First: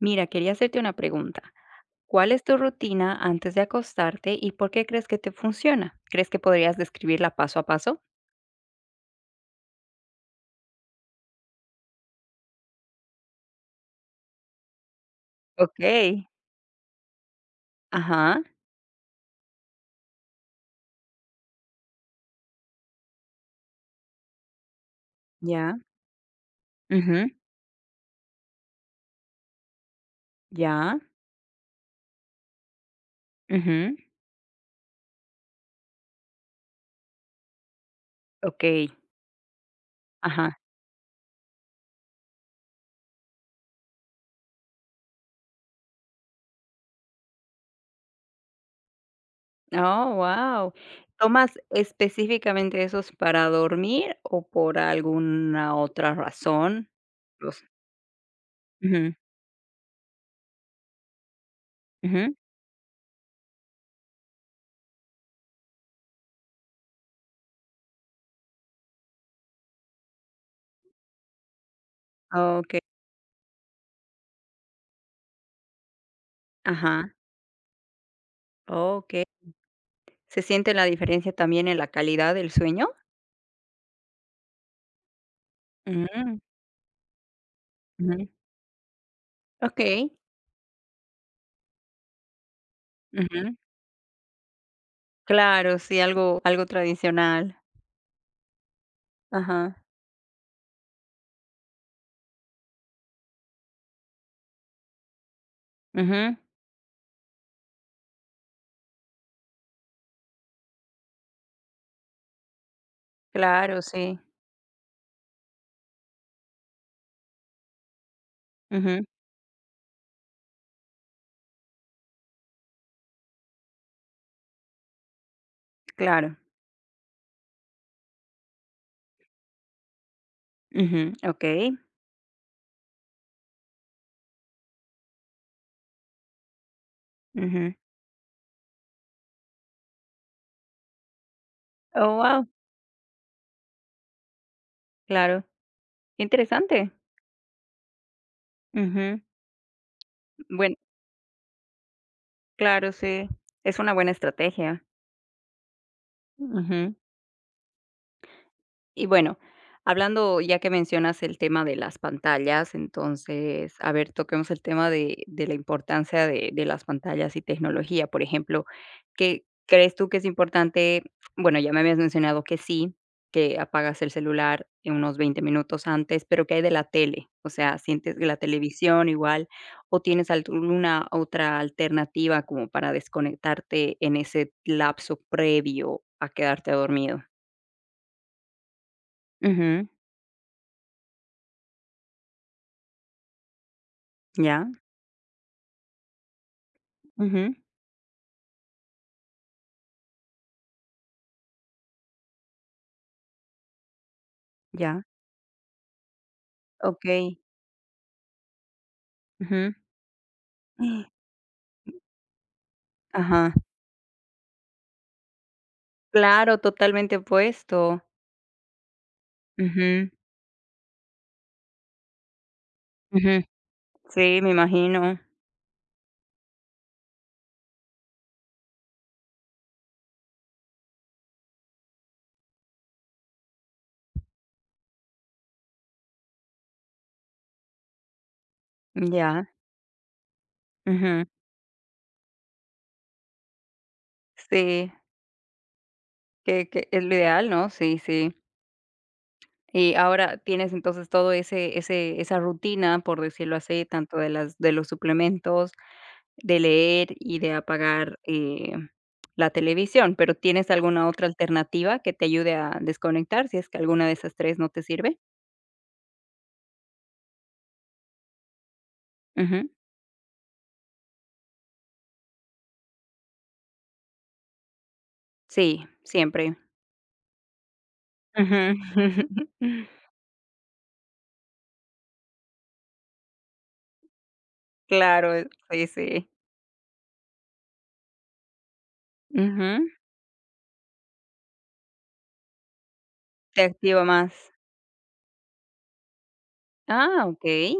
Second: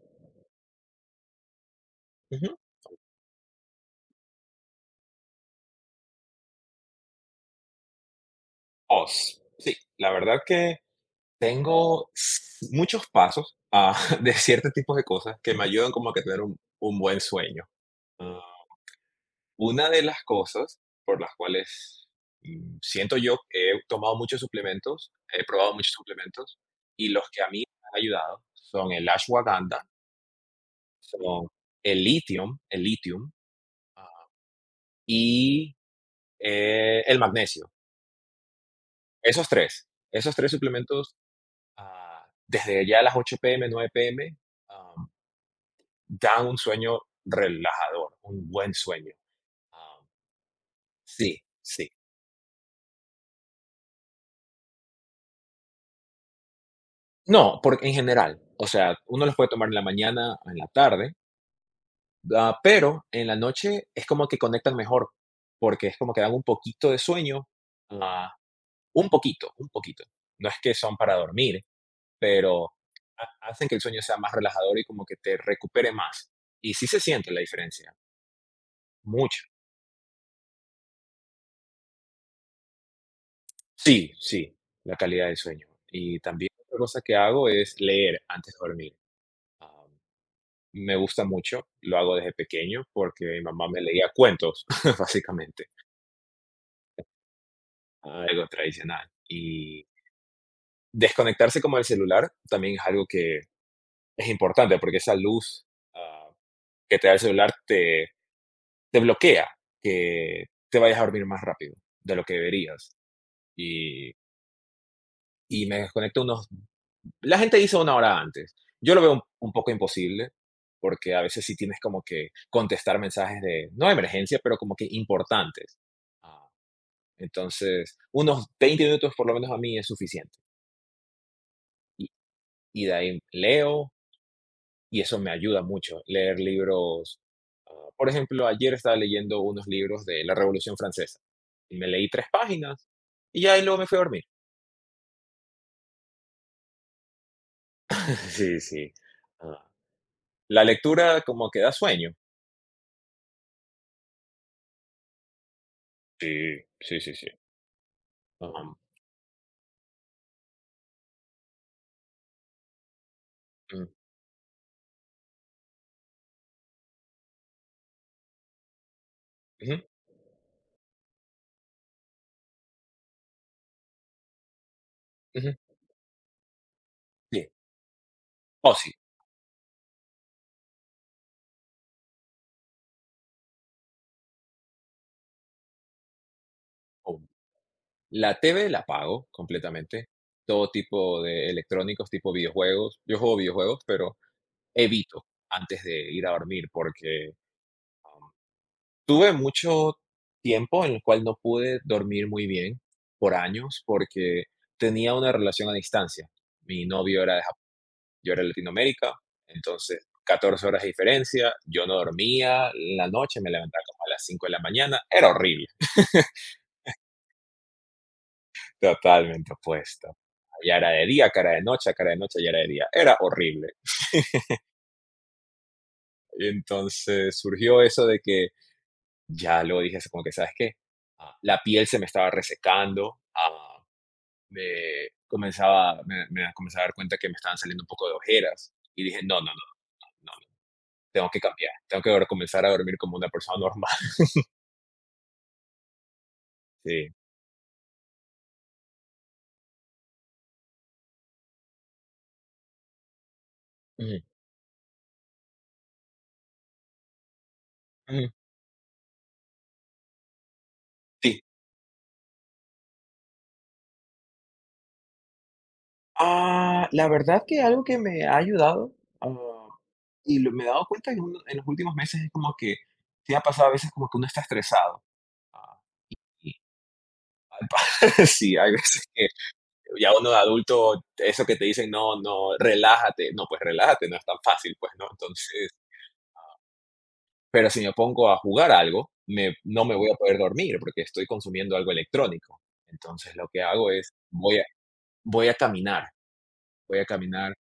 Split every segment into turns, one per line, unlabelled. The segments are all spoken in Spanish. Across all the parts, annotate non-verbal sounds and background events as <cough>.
Mira, quería hacerte una pregunta. ¿Cuál es
Ujú.
tu rutina antes de acostarte y por qué crees que te funciona? ¿Crees que podrías describirla paso a paso?
Os, sí, la verdad que tengo muchos pasos <laughs> de ciertos tipos de cosas que me ayudan como que a
Okey.
tener un buen sueño. Ah,
Ajá,
una de las cosas por las cuales siento yo que he tomado muchos suplementos, he probado
ya.
muchos suplementos y los
Ujú,
que a mí me han ayudado son el ashwagandha,
ya.
son el litio, el litium
Ujú,
ah, y el magnesio.
okey.
Esos tres
Ajá.
suplementos desde ya a las 8 p.m., 9 p.m., ah, dan un sueño relajador, un buen sueño. Ah,
Oh, wow.
sí,
¿Tomas
sí.
específicamente esos para dormir o por alguna otra razón?
No,
Los
porque en general. O sea,
ujú,
uno los puede tomar en la mañana o en la tarde,
ujú.
pero en la noche es como que conectan mejor, porque es como que dan un poquito de sueño, ah, un poquito, un poquito. No es que son para dormir, pero
Okey.
hacen que el sueño sea más relajador y como que te recupere más. Y sí se
Ajá,
siente la diferencia,
okey.
mucho.
¿Se siente la diferencia también en la calidad del sueño?
Sí, sí, la calidad del sueño. Y
Mm,
también otra cosa que hago es leer
ujú.
antes de dormir. Ah,
Okey.
Me gusta mucho, lo hago desde pequeño porque mi
Ujú.
mamá me leía cuentos, <laughs> básicamente,
Claro, sí, algo tradicional.
algo tradicional.
Ajá.
Y desconectarse como del celular también es algo que es importante porque esa luz ah,
Ujú.
que te da el celular te bloquea, que te vayas a dormir más rápido de lo que deberías.
Claro,
Y,
sí.
y me desconecto unos, la gente dice una hora antes. Yo lo
Ujú.
veo un poco imposible, porque a veces sí tienes como que contestar mensajes de, no de emergencia, pero como que importantes.
Claro.
Ah, Entonces, unos 20 minutos por lo menos a mí es suficiente.
Ujú. Okey.
Y, y de ahí leo, y eso me ayuda mucho, leer libros.
Ujú.
Por ejemplo, ayer estaba leyendo unos libros de la Revolución Francesa y me leí
Oh,
tres
wow.
páginas y ya, y luego me fui a dormir.
Claro. Qué interesante.
<laughs> Sí, sí.
Ujú.
Ah, La
Buen
lectura como que da sueño.
claro, sí. Es una buena estrategia.
Sí,
Ujú.
sí, sí, sí. Ah,
Y bueno, hablando ya que mencionas el tema de las pantallas, entonces,
Mm,
a ver, toquemos el tema de la importancia de las pantallas y tecnología. Por ejemplo, ¿qué
ujú,
crees tú que es importante? Bueno, ya me habías mencionado que sí, que apagas el celular en unos veinte
ujú.
minutos antes, pero ¿qué hay de la tele?
Sí.
O sea, ¿sientes que la
Oh, sí.
televisión igual o tienes alguna otra alternativa como para desconectarte en ese lapso previo a quedarte
Oh,
dormido?
la TV la apago
Ujú,
completamente. Todo tipo de electrónicos, tipo videojuegos. Yo juego videojuegos, pero
ya.
evito antes de ir a dormir porque
Ujú,
um, tuve mucho tiempo en el cual no pude dormir muy bien por años porque
ya,
tenía una relación a distancia. Mi novio era
okey.
de Japón, yo era de Latinoamérica,
Ujú.
entonces 14 horas de
<gasps>
diferencia, yo no dormía en la noche, me
Ajá.
levantaba como a las 5 de la mañana, era horrible.
Claro, totalmente opuesto.
Totalmente
Ujú,
opuesto. Ya era de día, cara de noche, acá era de noche, ya era de día. Era
ujú.
horrible.
Sí,
<laughs>
me imagino.
Entonces surgió eso de que ya luego dije así como que, ¿sabes qué? La piel se me estaba resecando, me comenzaba, me comenzaba a dar cuenta que me estaban saliendo un poco de ojeras y dije, no,
Ya.
no, no, no, no,
Ujú.
tengo que cambiar, tengo que ahora comenzar a dormir como una persona normal. <laughs>
Sí, que es
Sí.
lo ideal, ¿no? Sí, sí. Y ahora tienes entonces todo ese ese esa rutina, por decirlo así, tanto
Ujú,
de los suplementos, de leer y de apagar,
ujú.
la televisión, pero, ¿tienes alguna otra
Sí,
alternativa que te ayude a desconectar si es que alguna de esas 3 no te sirve?
La verdad que algo que me ha ayudado, ah,
Ujú.
y me he dado cuenta en, en los últimos meses es como que te ha pasado a veces como que uno está estresado. ah,
Sí,
y
siempre.
al pa- <laughs> sí,
Ujú.
hay veces que
<laughs>
ya uno de adulto, eso que te dicen, no, no, relájate, no, pues relájate, no es tan fácil, pues no,
Claro,
entonces,
sí, sí.
pero si me pongo a jugar algo, no
Ujú.
me voy a poder dormir porque estoy consumiendo algo electrónico. Entonces lo
Te
que hago
activa
es,
más.
voy a caminar, voy a
Ah,
caminar
okey.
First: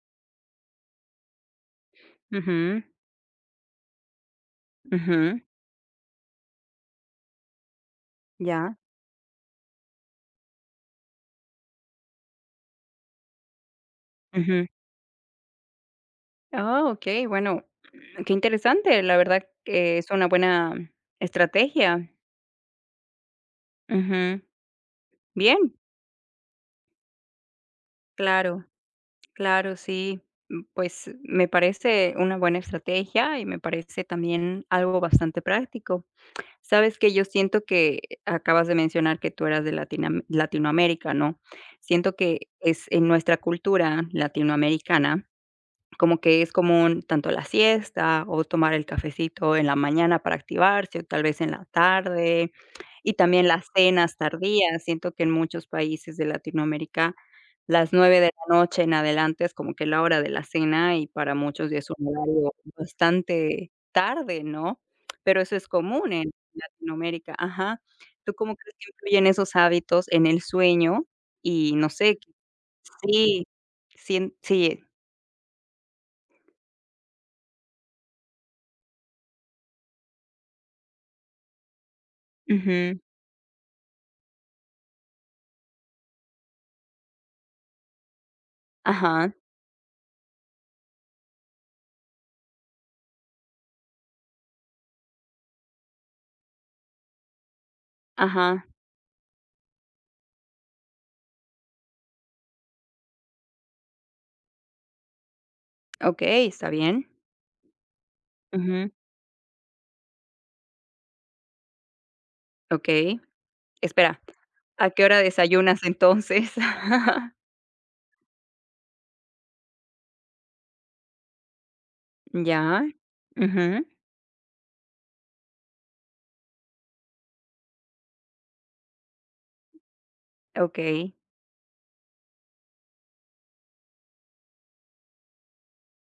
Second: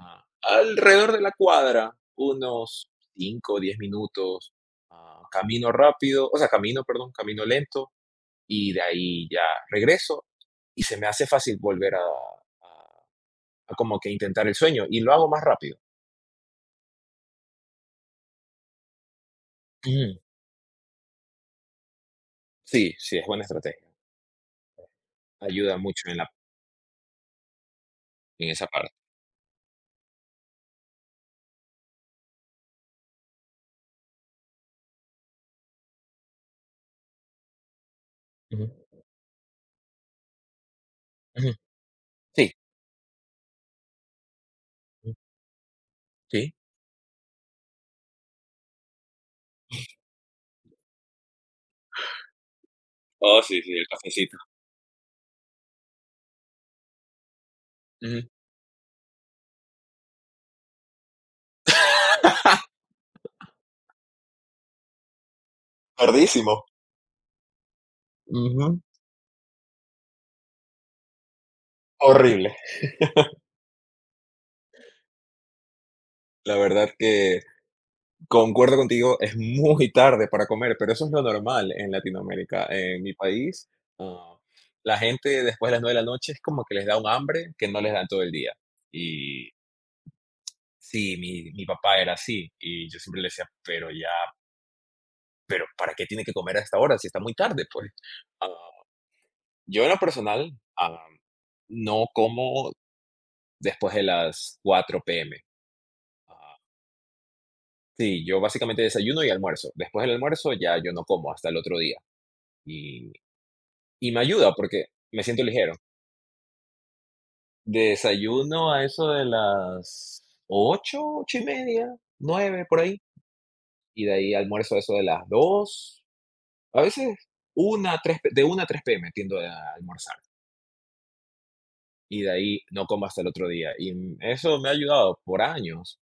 Alrededor de la cuadra,
Ujú,
unos 5 o 10 minutos,
ujú,
camino rápido, o sea, camino, perdón, camino lento, y
ya.
de ahí ya regreso y se me hace fácil volver a como que intentar el
Ujú.
sueño, y lo hago más rápido.
Ah, okey, bueno, qué interesante, la verdad que es
Ujú.
una buena estrategia.
Sí, sí, es buena estrategia.
Ujú. Bien,
Ayuda mucho en en esa
claro,
parte.
claro, sí. Mm, pues, me parece una buena estrategia y me parece también algo bastante práctico. Sabes que yo siento que
Ujú,
acabas de mencionar que tú eras de Latinam Latinoamérica, ¿no?
ujú.
Siento que
Sí,
es en nuestra cultura
ujú,
latinoamericana como que es
sí.
común tanto la siesta o tomar el cafecito en la mañana para activarse, o tal vez en la tarde, y
Oh,
también
sí,
las
sí, el
cenas
cafecito.
tardías. Siento que en muchos países de Latinoamérica, las nueve de
Ujú.
la noche en adelante es como que la hora de la cena y para muchos ya es un horario bastante tarde, ¿no? Pero eso es común en
Tardísimo.
Latinoamérica. Ajá. ¿Tú cómo crees
Ujú.
que influyen esos hábitos en el sueño? Y no sé,
Horrible.
sí, sí sí,
La verdad que Concuerdo contigo, es muy tarde para comer, pero eso es lo normal en Latinoamérica.
ujú,
En mi país, ah, la gente después de las 9 de la noche es como que les da un hambre que no les da en todo el día.
ajá.
Y sí, mi papá era así y yo siempre le decía, pero ya, pero ¿para qué tiene que comer a esta hora si está muy tarde? Pues Ah,
Ajá,
yo en lo personal ah, no como después de las 4 p.m.
okey,
Ah,
está bien.
sí, yo básicamente
Ujú,
desayuno y almuerzo. Después del almuerzo ya yo no como hasta el otro día. Y
okey.
Y me
Espera,
ayuda porque
¿a qué hora
me siento ligero.
desayunas entonces? <laughs>
Desayuno a eso de las ocho, 8 y media, nueve por
Ya.
ahí,
Ujú,
y de ahí almuerzo a eso de las dos, a veces 1, 3, de una a tres p p.m. tiendo a almorzar,
okey.
y de ahí no como hasta el otro día, y eso me ha ayudado por años.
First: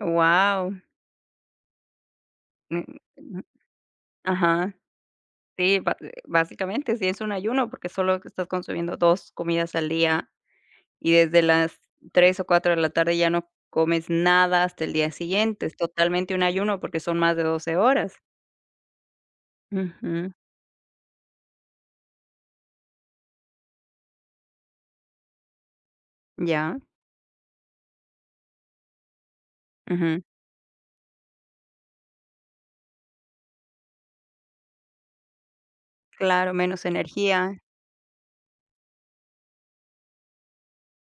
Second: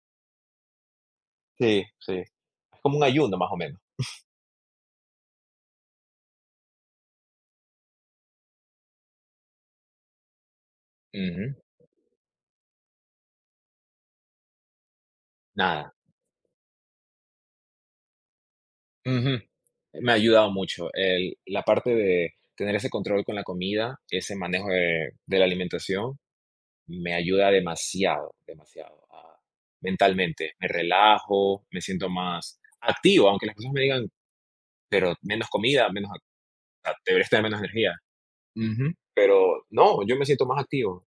Wow.
Sí, sí, es como un ayuno más o menos.
Ajá. Sí, ba básicamente sí es un ayuno, porque solo estás consumiendo 2 comidas al día, y desde
Ujú,
las 3 o 4 de la tarde ya no comes nada hasta el día siguiente. Es
nada.
totalmente un ayuno porque son más de 12 horas.
Ujú. Me ha
Ujú,
ayudado mucho el la parte de tener ese control con la comida, ese manejo de la alimentación,
ya.
me ayuda demasiado, demasiado
Ujú.
mentalmente. Me relajo, me siento más activo, aunque las personas me digan, pero menos comida, menos,
Claro,
o
menos
sea, deberías tener menos
energía.
energía. Pero no, yo me siento más activo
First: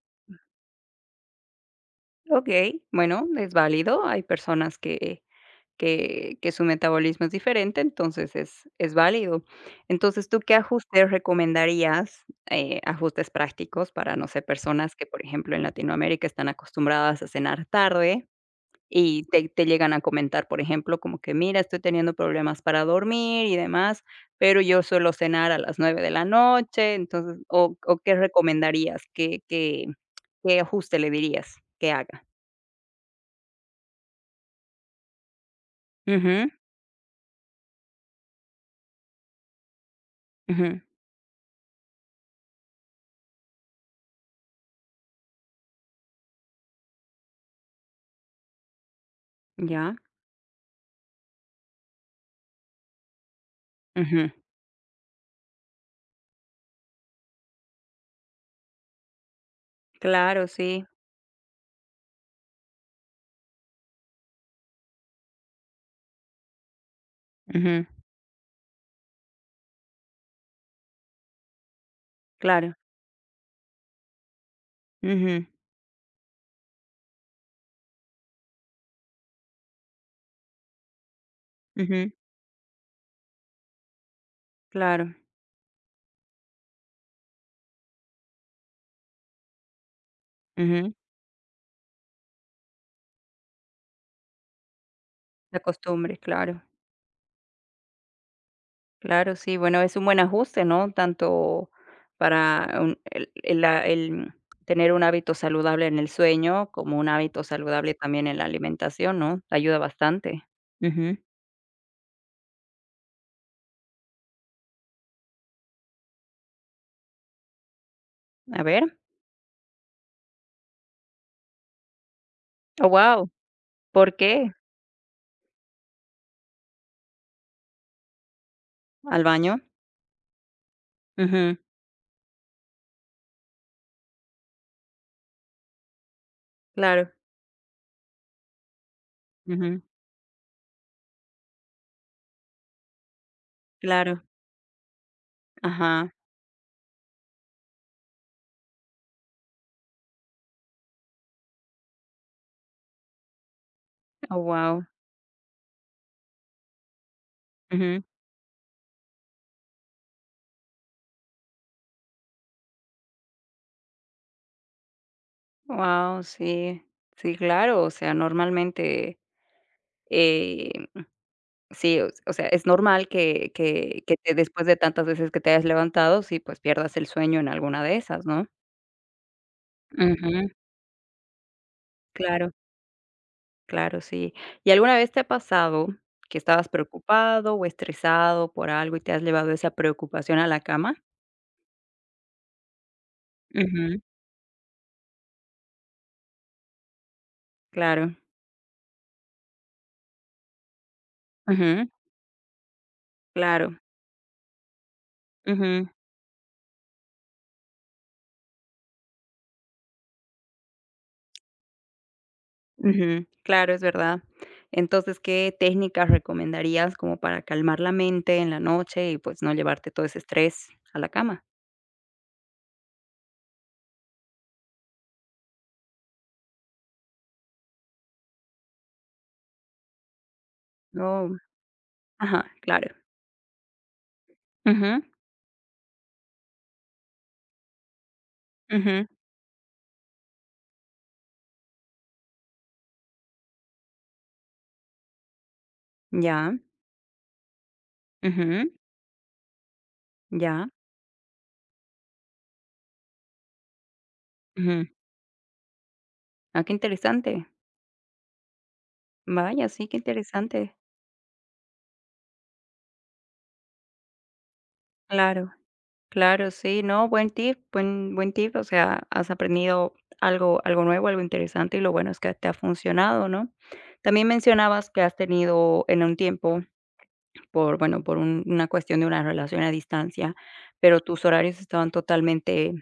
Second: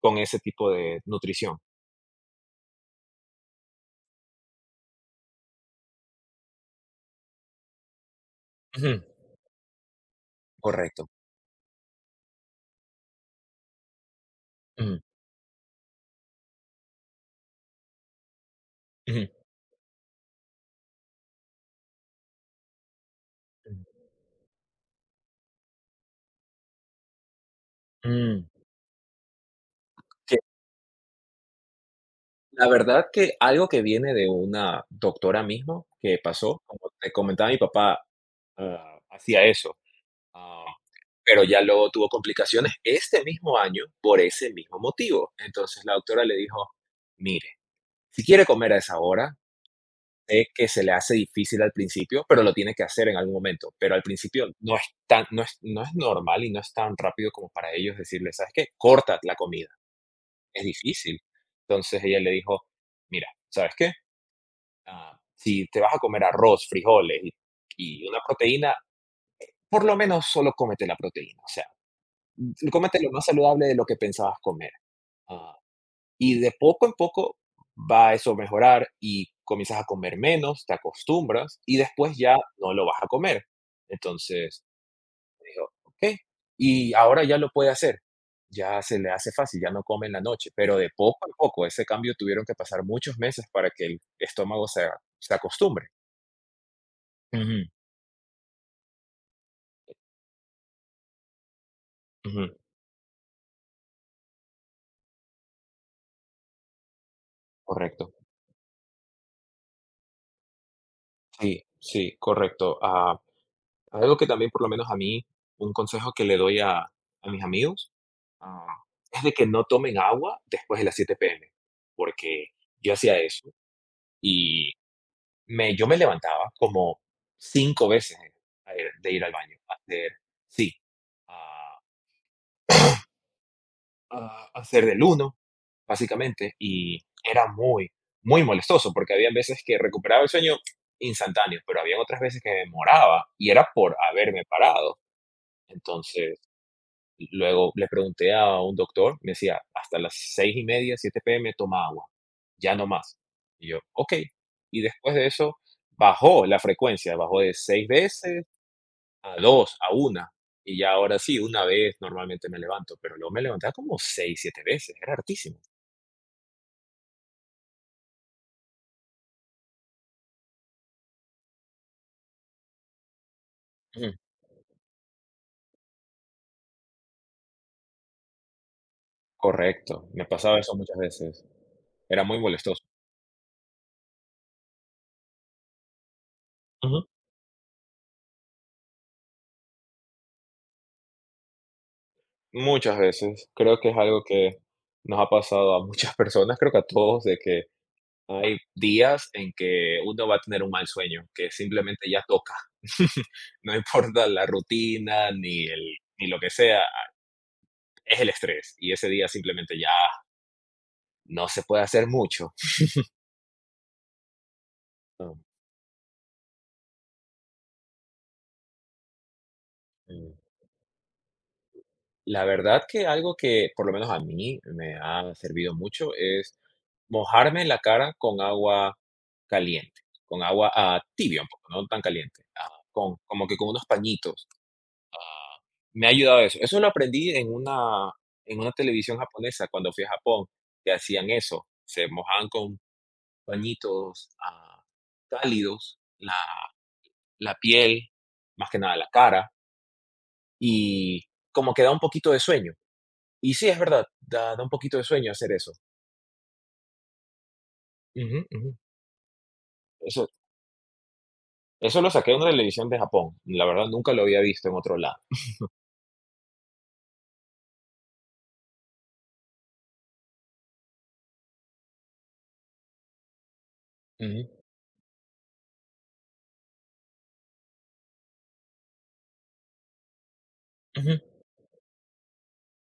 con ese tipo de nutrición.
Okey, bueno, es válido. Hay personas que su metabolismo es diferente, entonces es
Ujú,
válido. Entonces, ¿tú qué
correcto.
ajustes recomendarías? Ajustes prácticos para, no sé, personas
Ujú,
que, por ejemplo, en Latinoamérica están acostumbradas a cenar tarde y
ujú,
te llegan a comentar, por ejemplo, como que: "Mira, estoy teniendo problemas para dormir y
ujú.
demás, pero yo suelo cenar a las 9 de la noche". Entonces, ¿o qué
Mm.
recomendarías? ¿Qué qué
que
qué ajuste le dirías que haga?
La verdad que algo que viene de una doctora mismo que
Ujú,
pasó, como te comentaba mi papá, hacía eso. ah,
ujú.
pero ya luego tuvo complicaciones este mismo año por ese mismo motivo. Entonces la doctora le dijo, mire, si quiere comer a esa hora,
Ya,
sé que se le hace difícil al principio, pero lo tiene que hacer en algún momento. Pero al
ujú.
principio no es tan, no es, no es normal y no es tan rápido como para ellos decirle, ¿sabes qué? Corta la comida.
Claro,
Es
sí.
difícil. Entonces ella le dijo, mira, ¿sabes qué? Si te vas a comer arroz, frijoles
Ujú,
y una proteína, por lo menos solo cómete la proteína. O sea,
claro.
cómete lo más saludable de lo que pensabas comer.
Ujú,
Ah, y de poco en poco va eso a mejorar y comienzas a comer menos, te acostumbras y
ujú,
después ya no lo vas a comer. Entonces,
claro.
me dijo, ok. Y ahora ya lo puede hacer. Ya se le hace fácil, ya no come en la noche. Pero de
Ujú.
poco en poco, ese cambio, tuvieron que pasar muchos meses para que el estómago se
La
acostumbre.
costumbre, claro.
Ujú,
Claro, sí. Bueno, es un buen ajuste, ¿no? Tanto
ujú,
para un el la el tener un hábito saludable en el sueño, como un hábito saludable
correcto.
también en la alimentación, ¿no? Ayuda bastante. Ujú.
Sí, sí, correcto. Algo que también, por lo menos a mí, un consejo que le doy a mis amigos,
A
ah,
ver.
es de que no tomen agua después de las 7 p.m., porque
Oh,
yo hacía
wow.
eso
¿Por qué?
y yo me levantaba como cinco veces de ir
¿Al
al baño,
baño?
a hacer, sí,
Ujú.
a, a hacer del uno, básicamente, y
Claro.
era muy, muy molestoso, porque había veces que
Ujú.
recuperaba el sueño instantáneo, pero había otras veces que me demoraba, y era por
Claro.
haberme parado.
Ajá.
Entonces, luego le pregunté a un doctor, me decía, hasta las 6:30, 7 p.m. toma agua, ya no más. Y yo, ok.
Oh,
Y
wow.
después de eso bajó la frecuencia, bajó de 6 veces a dos, a una. Y ya ahora sí, una vez normalmente me levanto, pero luego me levantaba como seis, 7 veces, era hartísimo.
Wow, sí, sí, claro, o sea, normalmente, eh, sí, o sea, es normal que que
Ujú.
que te después de tantas veces que te hayas levantado, sí, pues, pierdas el sueño en alguna de esas, ¿no?
Correcto, me
Ujú,
pasaba eso muchas veces, era muy
claro,
molestoso.
claro, sí. ¿Y alguna vez te ha pasado que estabas
Ujú.
preocupado o estresado por algo y te has llevado esa preocupación a la cama?
Muchas veces, creo que es
Ujú,
algo que nos ha pasado a muchas <laughs> personas, creo que a todos, de que
claro,
hay días en que uno va a tener un mal sueño, que
ujú,
simplemente ya toca. <laughs> No
claro,
importa la rutina ni el ni lo que sea, es el estrés, y ese día simplemente ya no se puede hacer mucho.
ujú, claro, es verdad. Entonces,
Am,
¿qué técnicas recomendarías como para calmar la mente en la noche y pues no llevarte todo ese
mm,
estrés a la cama?
la verdad que algo que, por lo menos a mí, me ha servido mucho es mojarme la cara con agua caliente, con agua,
No,
tibia un poco, no tan caliente,
ajá, claro.
con como que con unos pañitos.
Ujú,
Me ha ayudado eso. Eso lo aprendí en una
ujú,
televisión japonesa cuando fui a Japón, que hacían eso. Se mojaban con pañitos, cálidos, la
ya,
piel,
ujú,
más que nada la cara,
ya,
y como que da un poquito de sueño. Y sí, es verdad, da un
ujú.
poquito de sueño hacer eso.
Ah, qué interesante.
Ujú, ujú.
Vaya, sí, qué
Eso
interesante.
Eso lo saqué de una televisión de Japón. La verdad, nunca lo había visto en otro lado.
Claro, claro, sí, no, buen tip, buen tip. O sea, has aprendido algo, algo nuevo, algo interesante y lo bueno es que te ha funcionado, ¿no? También
Ujú,
mencionabas que has tenido en un tiempo por, bueno, por una cuestión de una relación a distancia, pero
ujú.
tus horarios estaban totalmente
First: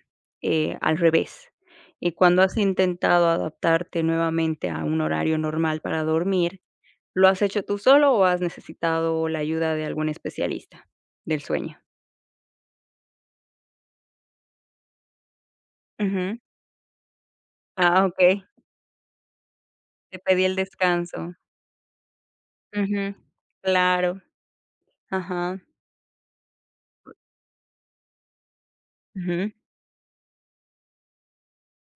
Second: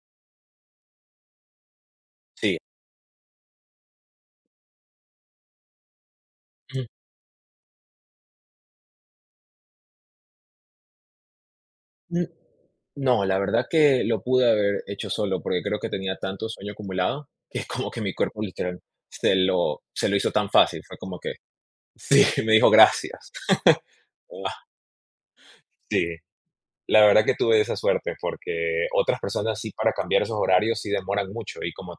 al revés. Y cuando
Sí.
has intentado adaptarte nuevamente a un horario normal para dormir, ¿lo has hecho tú solo o has necesitado la ayuda de algún especialista del sueño?
Ujú. No, la verdad que lo pude haber hecho solo, porque creo que tenía
Ujú.
tanto sueño acumulado <laughs> que es como que
Ah,
mi cuerpo
ok.
literal se lo
Te
hizo
pedí
tan
el
fácil. Fue como
descanso.
que sí, <laughs> me dijo
Ujú.
gracias.
Claro.
Ah,
Ajá.
sí, la verdad que tuve esa suerte, porque otras
Ujú.
personas sí, para cambiar esos horarios sí demoran mucho, y como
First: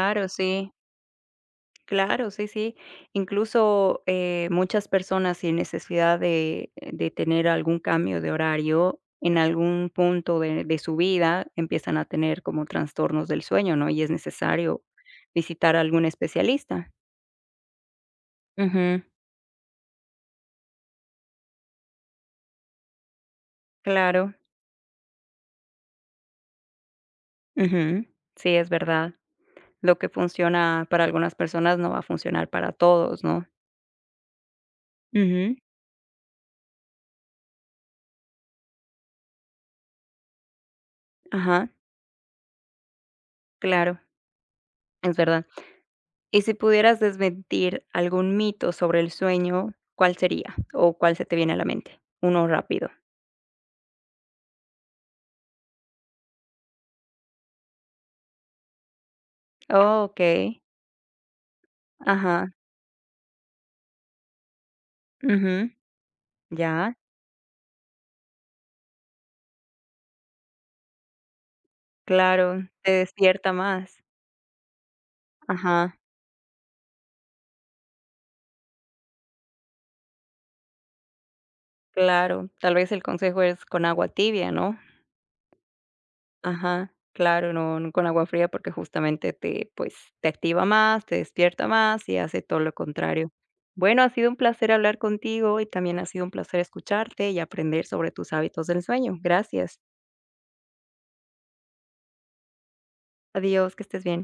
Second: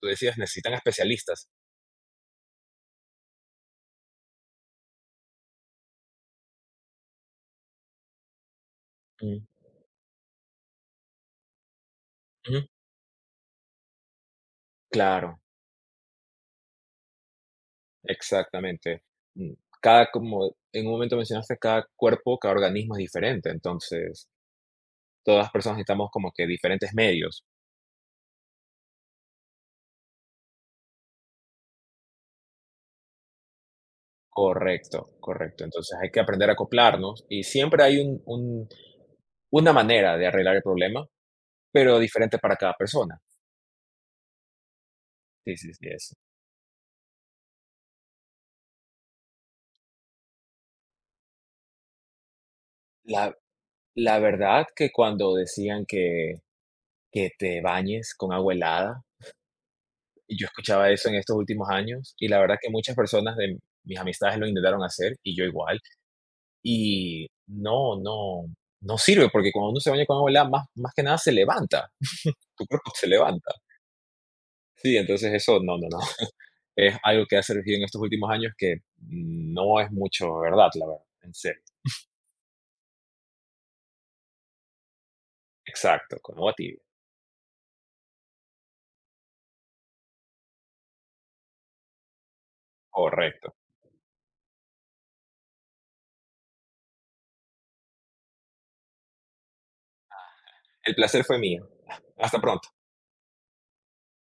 tú decías,
sí.
necesitan especialistas.
Claro, sí, sí. Incluso, muchas personas sin necesidad de tener algún cambio de horario, en
Mm,
algún punto de su vida empiezan a tener como
ujú.
trastornos del sueño, ¿no? Y es necesario
Claro,
visitar a algún especialista.
exactamente.
Ujú,
Mm, como en un momento mencionaste, cada cuerpo, cada organismo es diferente, entonces
claro.
todas las personas necesitamos como que diferentes medios.
Ujú. Sí, es verdad. Lo que funciona para algunas personas no va a funcionar para todos, ¿no?
Correcto,
Ujú.
correcto. Entonces hay que aprender a acoplarnos, y siempre hay una manera de arreglar el problema,
Ajá,
pero diferente para cada persona.
claro, es verdad.
Sí, sí, sí, eso.
Y si pudieras desmentir algún mito sobre el sueño, ¿cuál sería? ¿O cuál se te viene a la mente? Uno rápido.
La, la verdad que cuando decían que te bañes con agua helada,
Oh,
y yo
okey.
escuchaba eso en estos últimos años, y la
Ajá.
verdad que muchas personas de mis amistades lo intentaron hacer, y yo
Ujú.
igual.
Ya,
Y no, no, no sirve porque cuando uno se baña con agua helada, más, más que nada se levanta, <laughs>
claro,
tu cuerpo
te
se levanta.
despierta más.
Sí, entonces eso no, no,
Ajá,
no. Es algo que ha surgido en estos últimos años que no es mucho verdad, la verdad, en serio.
claro. Tal vez el consejo es con agua tibia, ¿no?
Exacto, con agua tibia.
Ajá, claro, no no con agua fría, porque justamente te, pues, te activa más, te despierta más y hace todo lo contrario.
Correcto.
Bueno, ha sido un placer hablar contigo y también ha sido un placer escucharte y aprender sobre tus hábitos del sueño. Gracias.
El placer fue mío. Hasta pronto.
Adiós, que estés bien.